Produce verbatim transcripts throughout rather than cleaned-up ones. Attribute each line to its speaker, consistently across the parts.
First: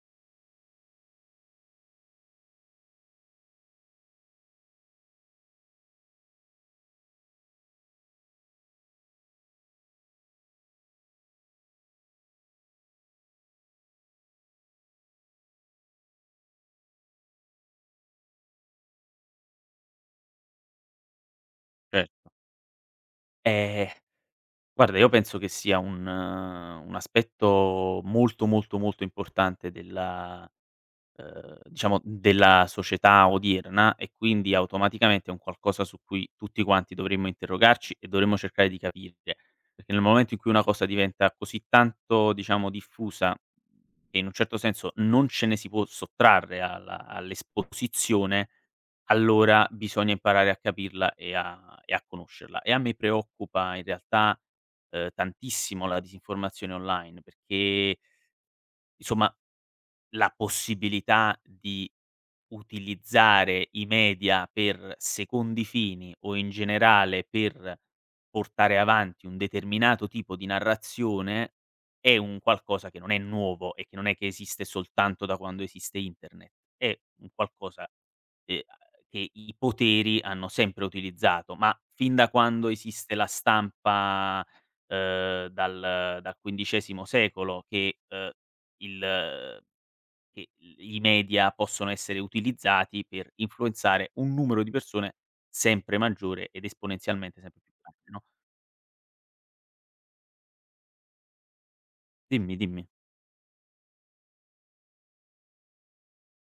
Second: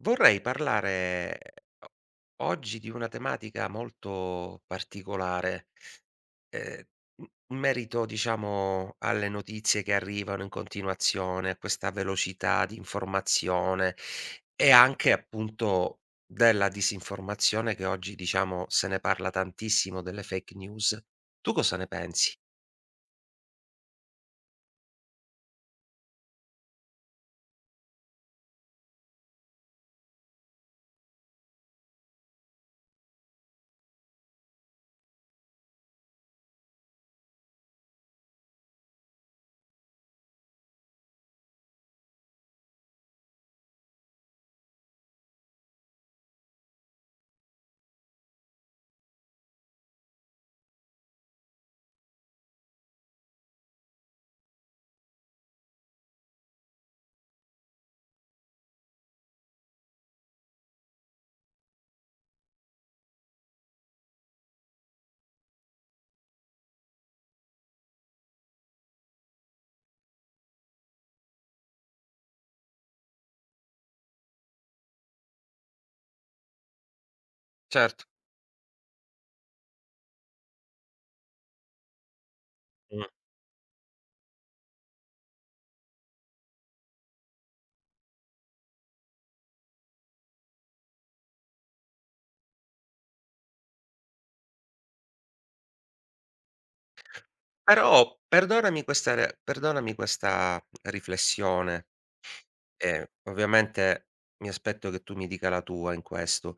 Speaker 1: Vorrei parlare o oggi di una tematica molto particolare, ehm, in in merito diciamo alle notizie che arrivano in continuazione, a questa velocità di informazione e anche appunto della disinformazione che oggi diciamo se ne parla tantissimo delle fake news. Tu cosa ne
Speaker 2: Certo.
Speaker 1: pensi?
Speaker 2: Ehm, guarda io penso che sia un eh, un aspetto molto, molto, molto importante della ehm, diciamo della società odierna e quindi automaticamente è un qualcosa su cui tutti quanti dovremmo interrogarci e dovremmo cercare di capire, perché nel momento in cui una cosa diventa così tanto, diciamo, diffusa e in un certo senso non ce ne si può sottrarre alla all'esposizione, allora bisogna imparare a capirla e a e a conoscerla. E a me preoccupa in realtà, ehm, tantissimo la disinformazione online perché, insomma la possibilità di utilizzare i media per secondi fini o in generale per portare avanti un determinato tipo di narrazione è un qualcosa che non è nuovo e che non è che esiste soltanto da quando esiste internet. È un qualcosa,
Speaker 1: Certo.
Speaker 2: ehm, che i poteri hanno sempre utilizzato, ma fin da quando
Speaker 1: Mh.
Speaker 2: esiste la stampa, ehm, dal dal quindicesimo secolo che, ehm, il che i media possono essere utilizzati per influenzare un numero di persone sempre maggiore ed esponenzialmente sempre più grande,
Speaker 1: Però
Speaker 2: no.
Speaker 1: perdonami questa re perdonami questa riflessione.
Speaker 2: Dimmi, dimmi.
Speaker 1: Ehm, ovviamente mi aspetto che tu mi dica la tua in questo.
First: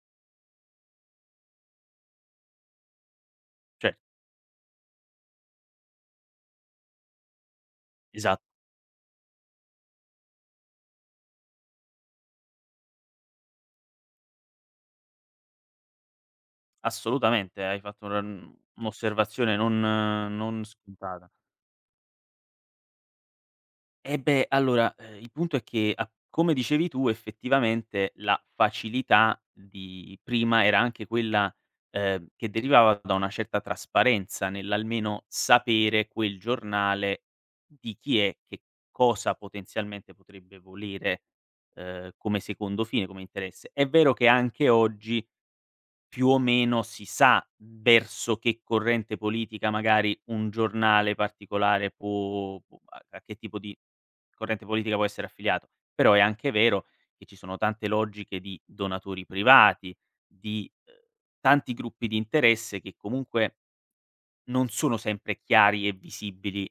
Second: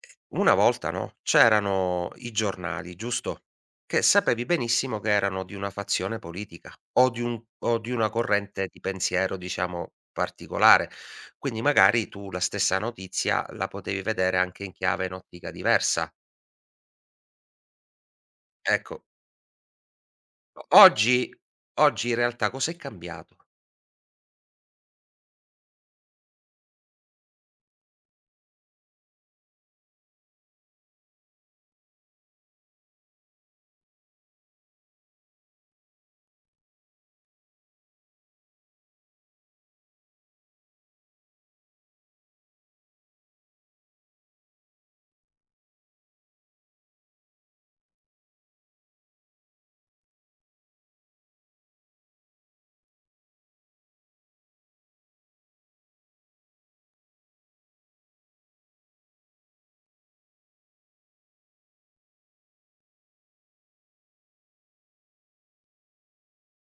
Speaker 1: Ehm, una volta, no, c'erano i giornali, giusto?
Speaker 2: Cer
Speaker 1: Che sapevi benissimo che erano di una fazione politica o di un o di una
Speaker 2: esatto,
Speaker 1: corrente di pensiero, diciamo, particolare. Quindi magari tu la stessa notizia la potevi vedere anche in chiave in ottica diversa.
Speaker 2: assolutamente, hai fatto una mhmm,
Speaker 1: Ecco,
Speaker 2: un'osservazione non non
Speaker 1: o
Speaker 2: scontata.
Speaker 1: oggi oggi in realtà cos'è cambiato?
Speaker 2: Eh beh, allora, ehm, il punto è che a come dicevi tu effettivamente la facilità di prima era anche quella, ehm, che derivava da una certa trasparenza nell'almeno sapere quel giornale di chi è, che cosa potenzialmente potrebbe volere, ehm, come secondo fine, come interesse. È vero che anche oggi più o meno si sa verso che corrente politica magari un giornale particolare può può a a che tipo di corrente politica può essere affiliato. Però è anche vero che ci sono tante logiche di donatori privati, di, uhm, tanti gruppi di interesse che comunque non sono sempre chiari e visibili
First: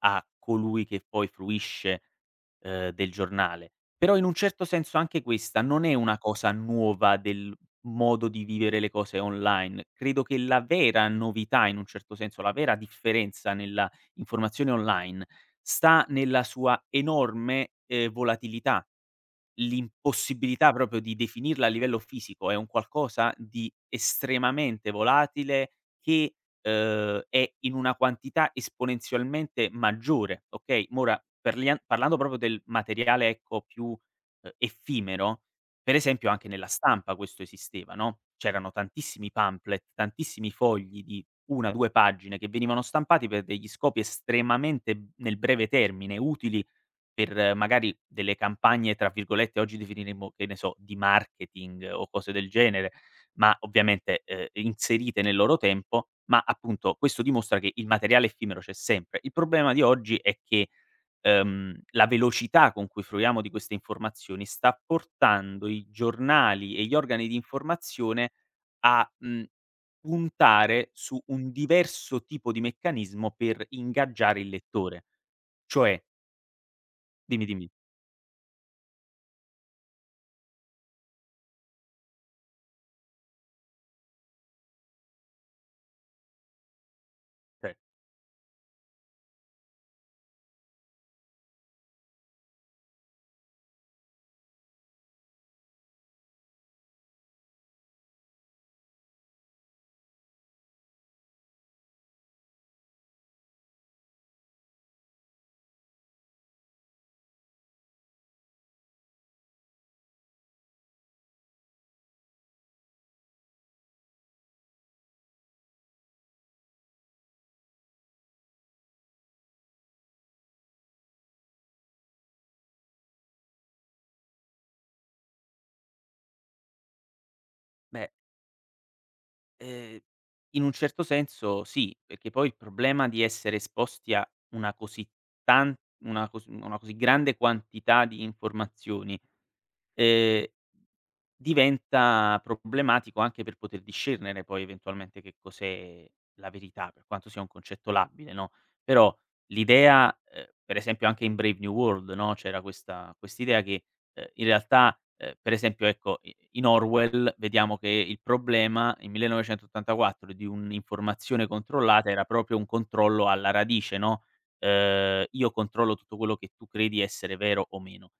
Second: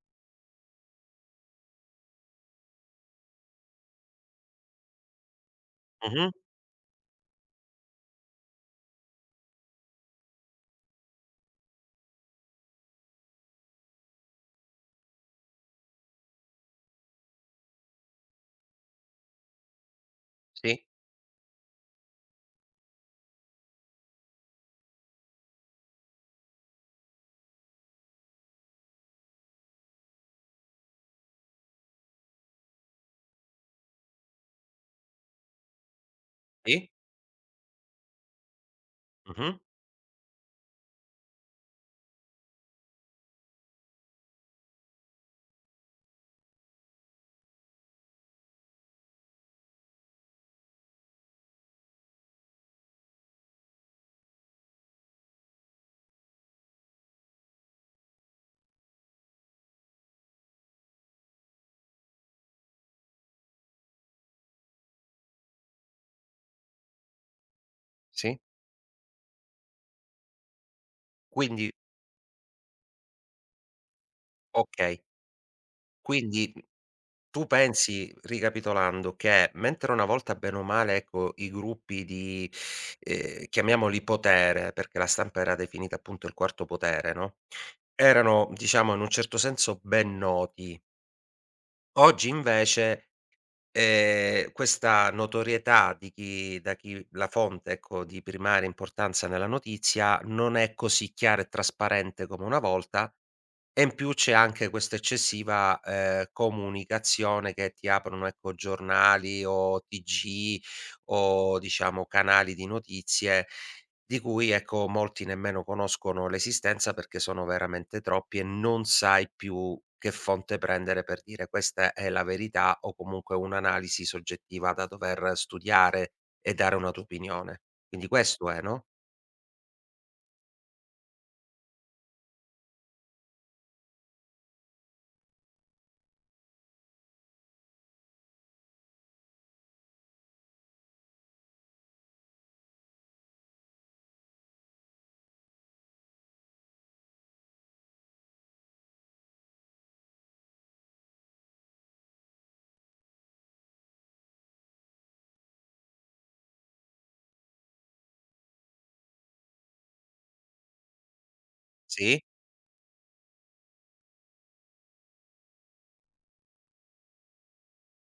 Speaker 2: a colui che poi fruisce, ehm, del giornale. Però in un certo senso anche questa non è una
Speaker 1: Mh-mh,
Speaker 2: cosa nuova del modo di vivere le cose online. Credo che la vera novità, in un certo senso, la vera differenza nella informazione online sta nella sua enorme, ehm, volatilità. L'impossibilità
Speaker 1: sì,
Speaker 2: proprio di definirla a livello fisico è un qualcosa di estremamente volatile che, uhm, è in una quantità esponenzialmente maggiore, okay, ma ora perlia parlando proprio del materiale, ecco, più, uhm, effimero, per esempio anche nella
Speaker 1: sì,
Speaker 2: stampa questo esisteva, no, c'erano tantissimi
Speaker 1: mh-mh,
Speaker 2: pamphlet, tantissimi fogli di una, due pagine che venivano stampati per degli scopi estremamente nel breve termine, utili per magari delle campagne, tra virgolette, oggi definiremmo, che ne so, di marketing o cose del genere, ma ovviamente, ehm, inserite nel loro tempo, ma appunto questo dimostra che il materiale effimero c'è sempre. Il problema di oggi è che, ehm, la velocità con cui fruiamo di queste informazioni sta portando i giornali e gli organi di informazione
Speaker 1: sì.
Speaker 2: a, mhmm, puntare su un
Speaker 1: Quindi
Speaker 2: diverso tipo di meccanismo per ingaggiare il
Speaker 1: okay,
Speaker 2: lettore. Cioè
Speaker 1: quindi tu
Speaker 2: dimmi, dimmi.
Speaker 1: pensi, ricapitolando, che mentre una volta bene o male, ecco, i gruppi di, ehm, chiamiamoli potere, perché la stampa era definita appunto il quarto potere, no,
Speaker 2: Sì.
Speaker 1: erano diciamo in un certo senso ben noti. Oggi invece, ehm, questa notorietà di chi da chi la fonte, ecco, di primaria importanza nella notizia non è così chiara e trasparente come una volta e in più c'è anche questa eccessiva, ehm, comunicazione che ti aprono, ecco, giornali o T G o diciamo canali di notizie di cui, ecco, molti nemmeno conoscono l'esistenza perché sono veramente troppi e non sai più che fonte prendere per dire: "Questa è la verità", o comunque un'analisi soggettiva da dover studiare e dare una tua opinione.
Speaker 2: Beh,
Speaker 1: Quindi questo è, no?
Speaker 2: ehm, in un certo senso sì, perché poi il problema di essere esposti a una così tan una cos una così grande quantità di informazioni ehm, diventa problematico anche per poter discernere poi eventualmente che cos'è la verità, per quanto sia un concetto labile, no, però l'idea ehm, per esempio anche in Brave New World, no, c'era questa quest'idea che, ehm, in realtà, ehm, per esempio ecco, i in Orwell vediamo che il problema in millenovecentottantaquattro di un'informazione controllata era
Speaker 1: Sì.
Speaker 2: proprio un controllo alla radice, no, ehm, io controllo tutto quello che tu credi essere vero o meno.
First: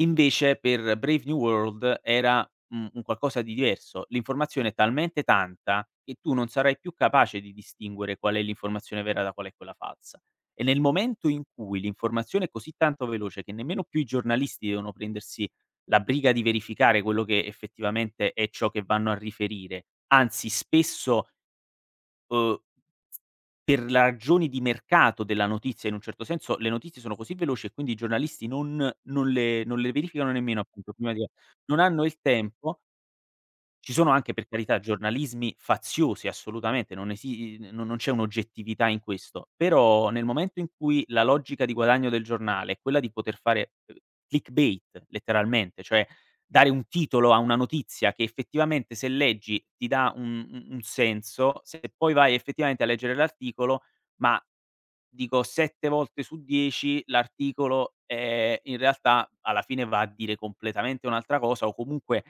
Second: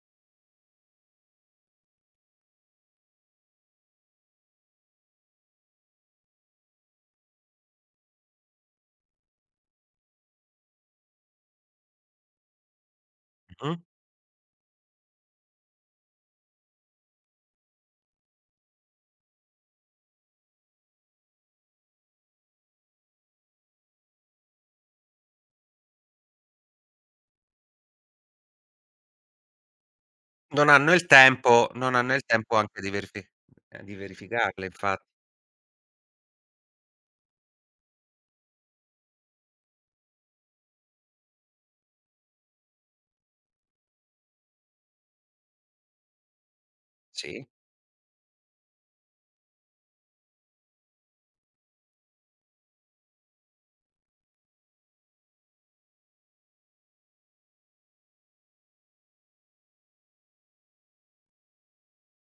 Speaker 2: Invece per Brave New World era, mhmm, un qualcosa di diverso. L'informazione è talmente tanta che tu non sarai più capace di distinguere qual è l'informazione vera da qual è quella falsa. E nel momento in cui l'informazione è così tanto veloce che
Speaker 1: Mh-mh.
Speaker 2: nemmeno più i giornalisti devono prendersi la briga di verificare quello che effettivamente è ciò che vanno a riferire, anzi spesso Uhm, per la ragioni di mercato della notizia in un certo senso, le notizie sono così veloci e quindi i giornalisti non non le non le verificano nemmeno
Speaker 1: Non
Speaker 2: appunto
Speaker 1: hanno il
Speaker 2: prima di
Speaker 1: tempo
Speaker 2: non
Speaker 1: non
Speaker 2: hanno
Speaker 1: hanno
Speaker 2: il
Speaker 1: il tempo
Speaker 2: tempo
Speaker 1: anche di verifi ehm,
Speaker 2: ci
Speaker 1: di
Speaker 2: sono anche, per
Speaker 1: verificarle
Speaker 2: carità,
Speaker 1: infatti.
Speaker 2: giornalismi faziosi, assolutamente, non esi i non non c'è un'oggettività in questo, però nel momento in cui la logica di guadagno del giornale è quella di poter fare, uhm, clickbait letteralmente, cioè dare un titolo a
Speaker 1: Sì,
Speaker 2: una notizia che effettivamente se leggi ti dà un un un senso, se poi vai effettivamente a leggere l'articolo, ma dico sette volte su dieci l'articolo, ehm, in realtà alla fine va a dire completamente un'altra cosa o comunque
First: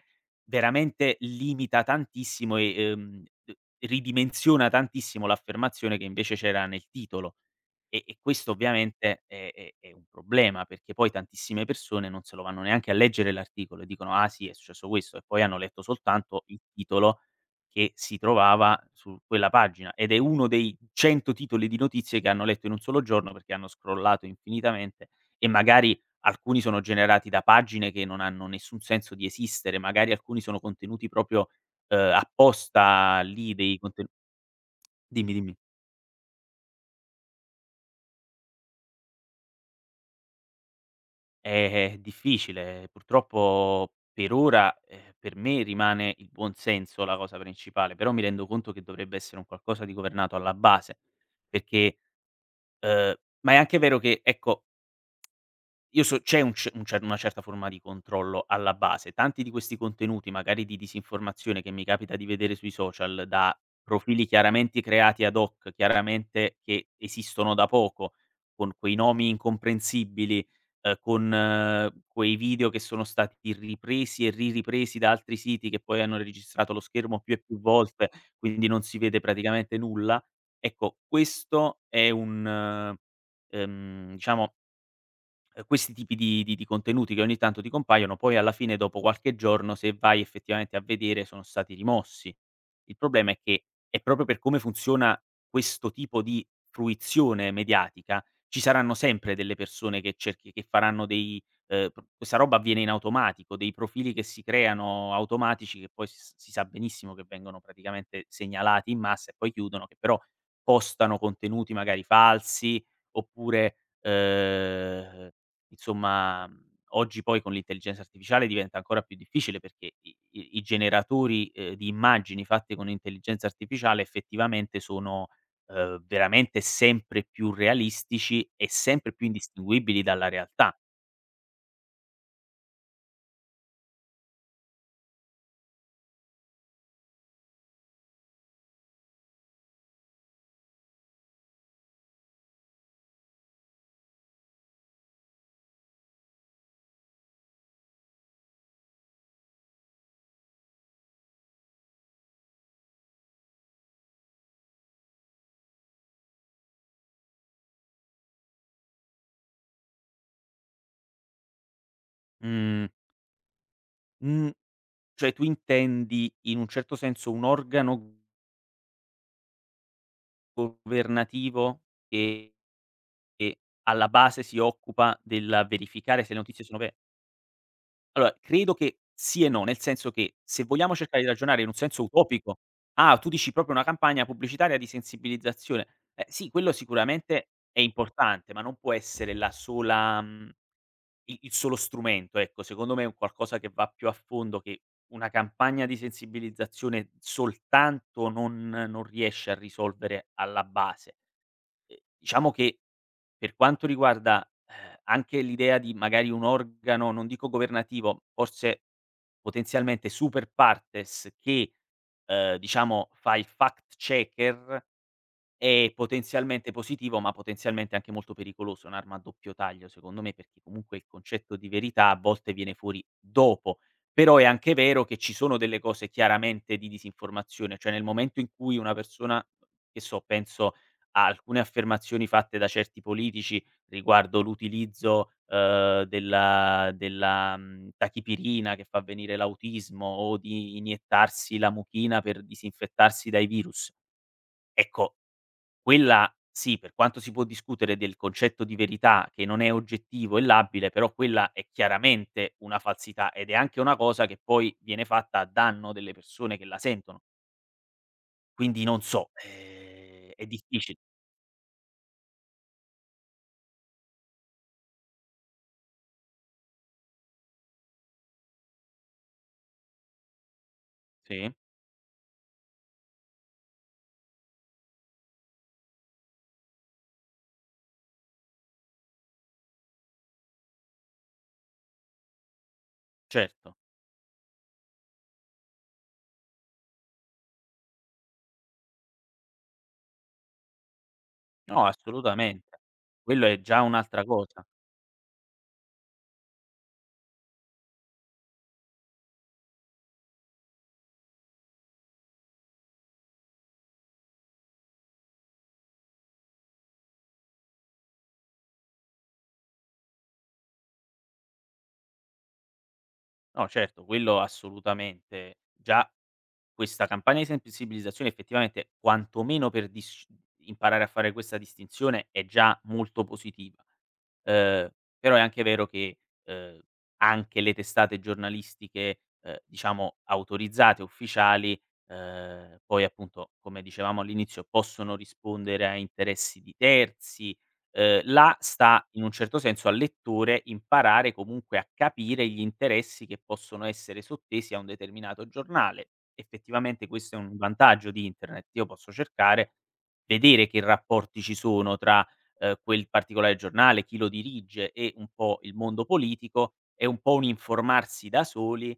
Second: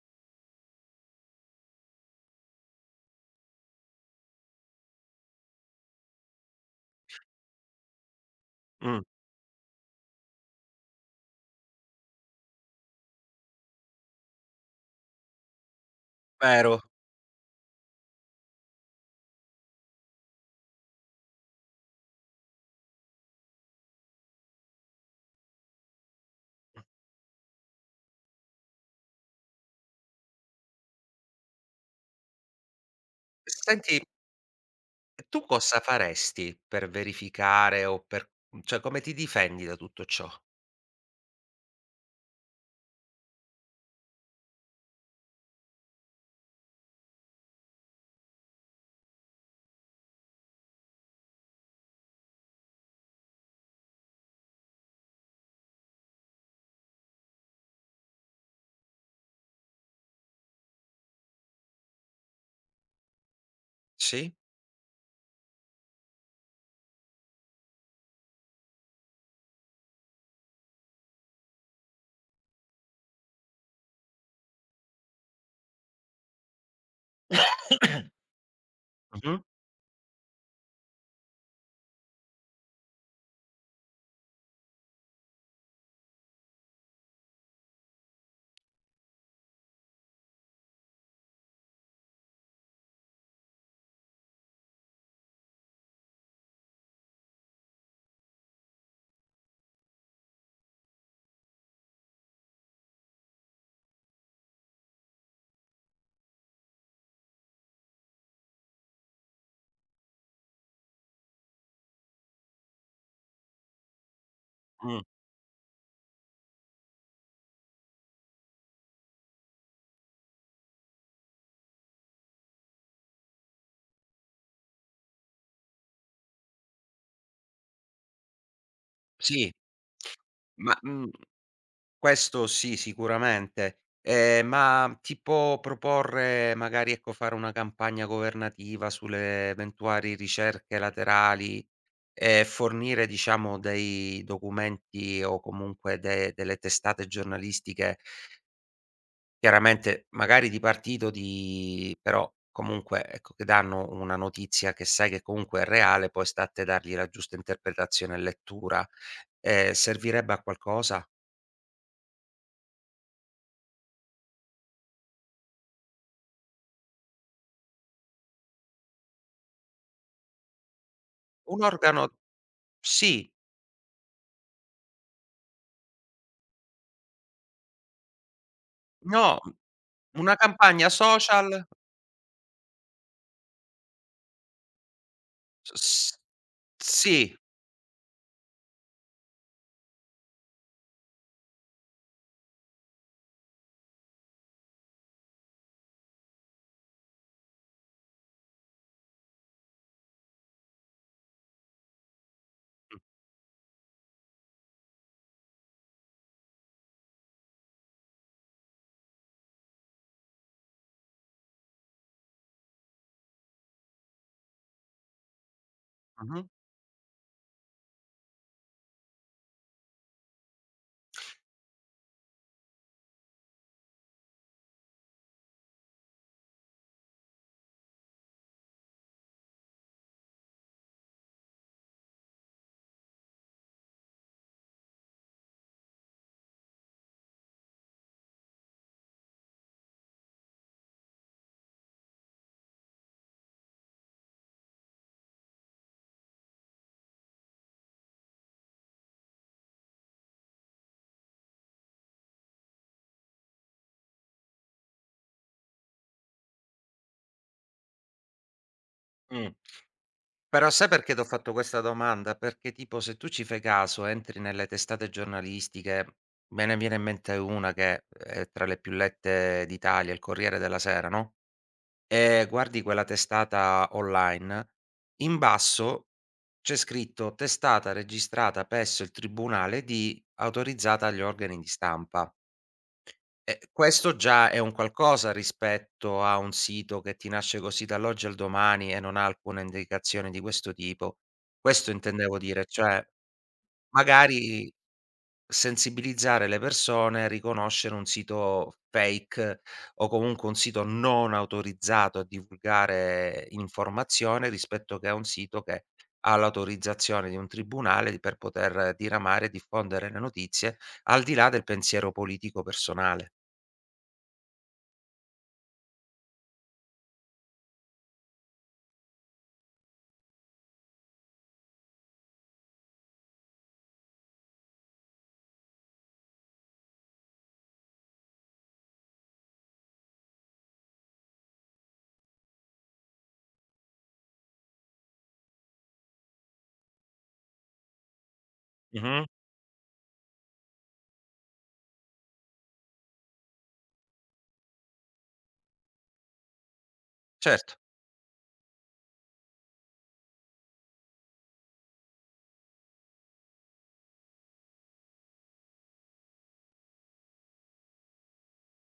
Speaker 2: Veramente limita tantissimo e, ehm, ridimensiona tantissimo l'affermazione che invece c'era nel titolo. E e questo
Speaker 1: mh,
Speaker 2: ovviamente è è è un problema, perché poi tantissime persone non se lo vanno neanche a leggere l'articolo e dicono: "Ah sì, è successo questo" e poi hanno letto soltanto il
Speaker 1: vero.
Speaker 2: titolo che si trovava su quella pagina ed è uno dei cento titoli di notizie che hanno letto in un solo giorno perché hanno scrollato infinitamente e magari alcuni sono generati da pagine che non hanno nessun senso di esistere, magari alcuni sono contenuti proprio, ehm, apposta lì dei
Speaker 1: Senti,
Speaker 2: conten dimmi,
Speaker 1: tu
Speaker 2: dimmi.
Speaker 1: cosa faresti per verificare o per mhmm, cioè come ti difendi da tutto ciò?
Speaker 2: È difficile, purtroppo per ora, ehm, per me rimane il buon senso la cosa principale, però mi rendo conto che dovrebbe essere un qualcosa di governato alla base, perché, uhm ma è anche vero che, ecco io so c'è un c un cer una certa forma di controllo alla base. Tanti di questi contenuti, magari di disinformazione, che mi capita di vedere sui social, da profili
Speaker 1: Sì?
Speaker 2: chiaramente creati ad hoc, chiaramente che esistono da poco, con quei nomi incomprensibili, ehm, con eh, quei video che sono stati ripresi e riripresi da altri siti che poi hanno registrato lo schermo più e più volte, quindi non si vede
Speaker 1: Mh-mh.
Speaker 2: praticamente nulla. Ecco, questo è un, eh, ehm, diciamo ehm, questi tipi di di di contenuti che ogni tanto ti compaiono, poi alla fine dopo qualche giorno, se vai effettivamente a vedere, sono stati rimossi. Il problema è che è proprio per come funziona questo tipo di fruizione mediatica, ci saranno sempre delle persone che cerchi che faranno dei ehm, p questa roba avviene in automatico, dei profili che si creano automatici che poi s si sa benissimo che vengono praticamente segnalati in massa e poi chiudono, che però postano contenuti magari falsi oppure,
Speaker 1: Mh,
Speaker 2: ehm Insomma, mhmm, oggi poi con l'intelligenza artificiale diventa ancora più difficile perché i i i generatori, ehm, di immagini fatte con intelligenza artificiale effettivamente sono, ehm, veramente sempre più realistici e sempre più
Speaker 1: sì.
Speaker 2: indistinguibili dalla realtà.
Speaker 1: Ma, mhmm, questo sì, sicuramente. Ehm, ma tipo proporre magari, ecco, fare una campagna governativa sulle eventuali ricerche laterali. Ehm, fornire diciamo dei documenti o comunque de delle testate giornalistiche, chiaramente magari di partito di però comunque ecco, che danno una notizia che sai che comunque è reale, poi sta a te dargli la giusta interpretazione e lettura. Ehm, servirebbe a qualcosa?
Speaker 2: Mhmm, mhmm, cioè tu intendi in un certo senso un organo
Speaker 1: Un
Speaker 2: governativo
Speaker 1: organo
Speaker 2: che
Speaker 1: sì,
Speaker 2: che alla base si occupa del verificare se le notizie sono ve Allora, credo che
Speaker 1: no,
Speaker 2: sì e no, nel senso che
Speaker 1: una
Speaker 2: se
Speaker 1: campagna
Speaker 2: vogliamo cercare di ragionare
Speaker 1: social
Speaker 2: in un senso utopico ah, tu dici proprio una campagna pubblicitaria di sensibilizzazione.
Speaker 1: s
Speaker 2: Eh, sì, quello
Speaker 1: sì.
Speaker 2: sicuramente è importante, ma non può essere la sola mhmm, il il solo strumento, ecco. Secondo me è un qualcosa che va più a fondo, che una campagna di sensibilizzazione soltanto non non riesce a risolvere alla base. Ehm, diciamo che per quanto riguarda, ehm, anche l'idea di magari un organo, non dico governativo, forse potenzialmente super partes che, ehm, diciamo fa il fact checker è
Speaker 1: Mh-mh.
Speaker 2: potenzialmente positivo, ma potenzialmente anche molto pericoloso, è un'arma a doppio taglio secondo me, perché comunque il concetto di verità a volte viene fuori dopo. Però è anche vero che ci sono delle cose chiaramente di disinformazione, cioè nel momento in cui una persona, che so, penso a alcune affermazioni fatte da certi politici riguardo l'utilizzo, ehm, della della, mhmm, tachipirina che fa venire l'autismo o di iniettarsi la muchina per disinfettarsi dai virus. Ecco, quella sì, per quanto si può discutere del concetto di verità che non è oggettivo e labile, però quella è chiaramente una falsità ed è anche una cosa che poi viene fatta a danno delle persone che la sentono. Quindi non so,
Speaker 1: Mh.
Speaker 2: ehm, è
Speaker 1: Però sai
Speaker 2: difficile
Speaker 1: perché t'ho fatto questa domanda? Perché tipo se tu ci fai caso, entri nelle testate giornalistiche, me ne viene in mente una che è tra le più lette d'Italia, il Corriere della Sera, no,
Speaker 2: sì,
Speaker 1: ehm, guardi quella testata online, in basso c'è scritto: "Testata registrata presso il tribunale di" autorizzata agli organi di stampa. Eh,
Speaker 2: certo.
Speaker 1: questo già è un qualcosa rispetto a un sito che ti nasce così dall'oggi al domani e non ha alcuna indicazione di questo tipo.
Speaker 2: No,
Speaker 1: Questo intendevo dire,
Speaker 2: assolutamente.
Speaker 1: cioè
Speaker 2: Quello è già un'altra cosa.
Speaker 1: magari sensibilizzare le persone, riconoscere un sito fake o comunque un sito non autorizzato a divulgare informazione rispetto che a un sito che ha l'autorizzazione di un tribunale per poter diramare e diffondere le notizie al di là del pensiero politico personale.
Speaker 2: No certo, quello assolutamente. Già Questa campagna di sensibilizzazione effettivamente, quantomeno per disc imparare a fare questa distinzione è già molto positiva. Ehm, però è anche vero che, ehm, anche le testate giornalistiche, ehm, diciamo autorizzate, ufficiali, ehm, poi appunto, come dicevamo all'inizio, possono rispondere a interessi di terzi. Ehm, là sta, in un certo senso, al lettore imparare comunque a capire gli interessi che possono essere sottesi a un determinato giornale. Effettivamente questo è un
Speaker 1: Certo.
Speaker 2: vantaggio di internet. Io posso cercare, vedere che rapporti ci sono tra, ehm, quel particolare giornale, chi lo dirige e un po' il mondo politico. È un po' un informarsi da soli,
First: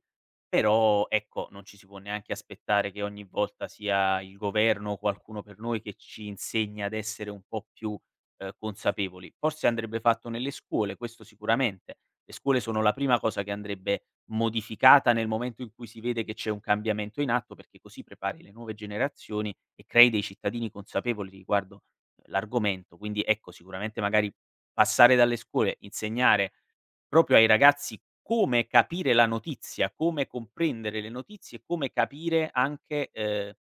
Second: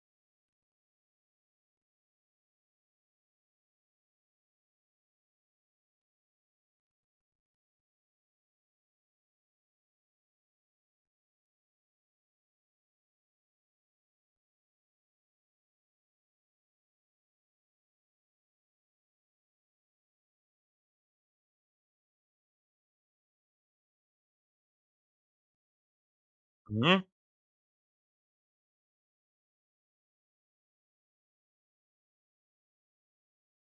Speaker 2: però ecco, non ci si può neanche aspettare che ogni volta sia il governo o qualcuno per noi che ci insegni ad essere un po' più, ehm, consapevoli. Forse andrebbe fatto nelle scuole, questo sicuramente, le scuole sono la prima cosa che andrebbe modificata nel momento in cui si vede che c'è un cambiamento in atto, perché così prepari le nuove generazioni e crei dei cittadini consapevoli riguardo eh, l'argomento. Quindi ecco, sicuramente magari passare dalle scuole, insegnare
Speaker 1: Mh.
Speaker 2: proprio ai ragazzi come capire la notizia, come comprendere le notizie e come capire anche, ehm,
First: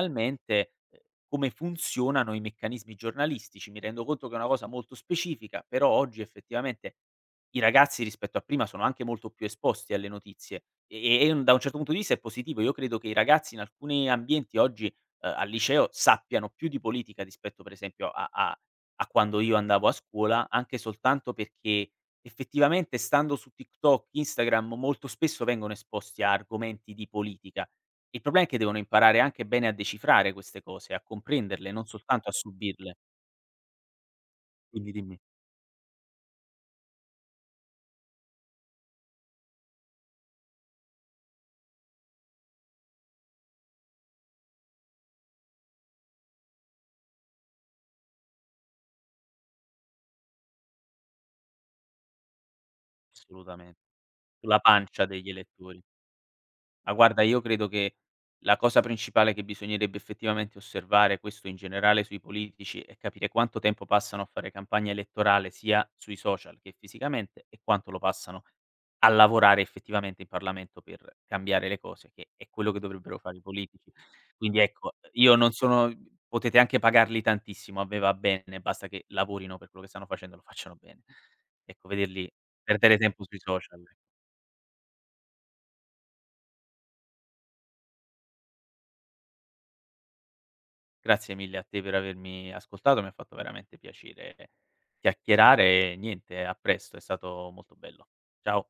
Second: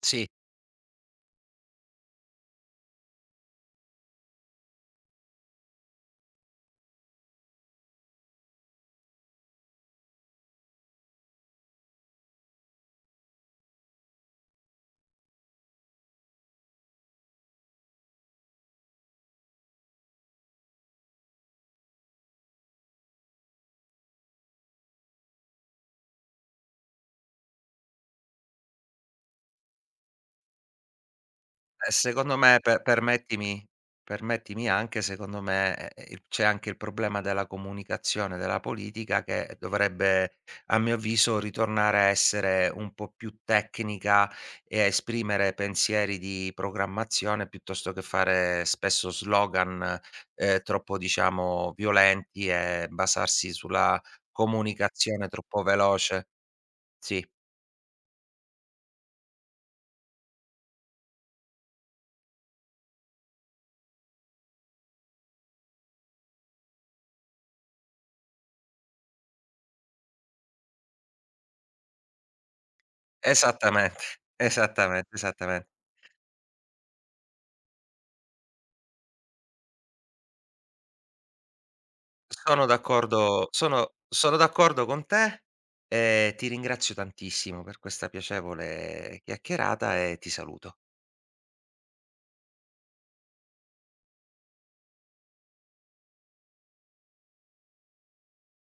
Speaker 1: Sì,
Speaker 2: ehm, come funzionano i meccanismi giornalistici. Mi rendo conto che è una cosa molto specifica, però oggi effettivamente i ragazzi rispetto a prima sono anche molto più esposti alle notizie e e e un da un certo punto di vista è positivo. Io credo che i ragazzi in alcuni ambienti oggi, ehm, al liceo sappiano più di politica rispetto per esempio a a a quando io andavo a scuola, anche soltanto perché effettivamente stando su TikTok, Instagram molto spesso vengono esposti a argomenti di politica. Il problema è che devono imparare anche bene a decifrare queste cose, a comprenderle, non
Speaker 1: e
Speaker 2: soltanto a
Speaker 1: secondo me per
Speaker 2: subirle.
Speaker 1: permettimi permettimi
Speaker 2: Dimmi,
Speaker 1: anche,
Speaker 2: dimmi.
Speaker 1: secondo me, ehm, il c'è anche il problema della comunicazione della politica che dovrebbe, a mio avviso, ritornare a essere un po' più tecnica e a esprimere pensieri di programmazione piuttosto che fare spesso slogan, ehm, troppo diciamo violenti e basarsi
Speaker 2: Assolutamente.
Speaker 1: sulla
Speaker 2: Sulla pancia
Speaker 1: comunicazione
Speaker 2: degli
Speaker 1: troppo
Speaker 2: elettori.
Speaker 1: veloce.
Speaker 2: Ma guarda,
Speaker 1: Sì,
Speaker 2: io credo che la cosa principale che bisognerebbe effettivamente osservare, questo in generale sui politici, è capire quanto tempo passano a fare campagna elettorale sia sui social che fisicamente e quanto lo passano a lavorare effettivamente in Parlamento per cambiare le cose, che è quello che dovrebbero fare i politici.
Speaker 1: esattamente,
Speaker 2: Quindi ecco,
Speaker 1: esattamente,
Speaker 2: io non
Speaker 1: esattamen.
Speaker 2: sono potete anche pagarli tantissimo, a me va bene, basta che lavorino per quello che stanno facendo, lo facciano bene. Ecco, vederli
Speaker 1: Sono
Speaker 2: perdere tempo sui
Speaker 1: d'accordo
Speaker 2: social
Speaker 1: sono sono d'accordo con te e ti ringrazio tantissimo per questa piacevole chiacchierata e ti saluto.
Speaker 2: Grazie mille a te per avermi ascoltato, mi ha fatto veramente piacere chiacchierare e niente, a presto, è stato molto bello. Ciao.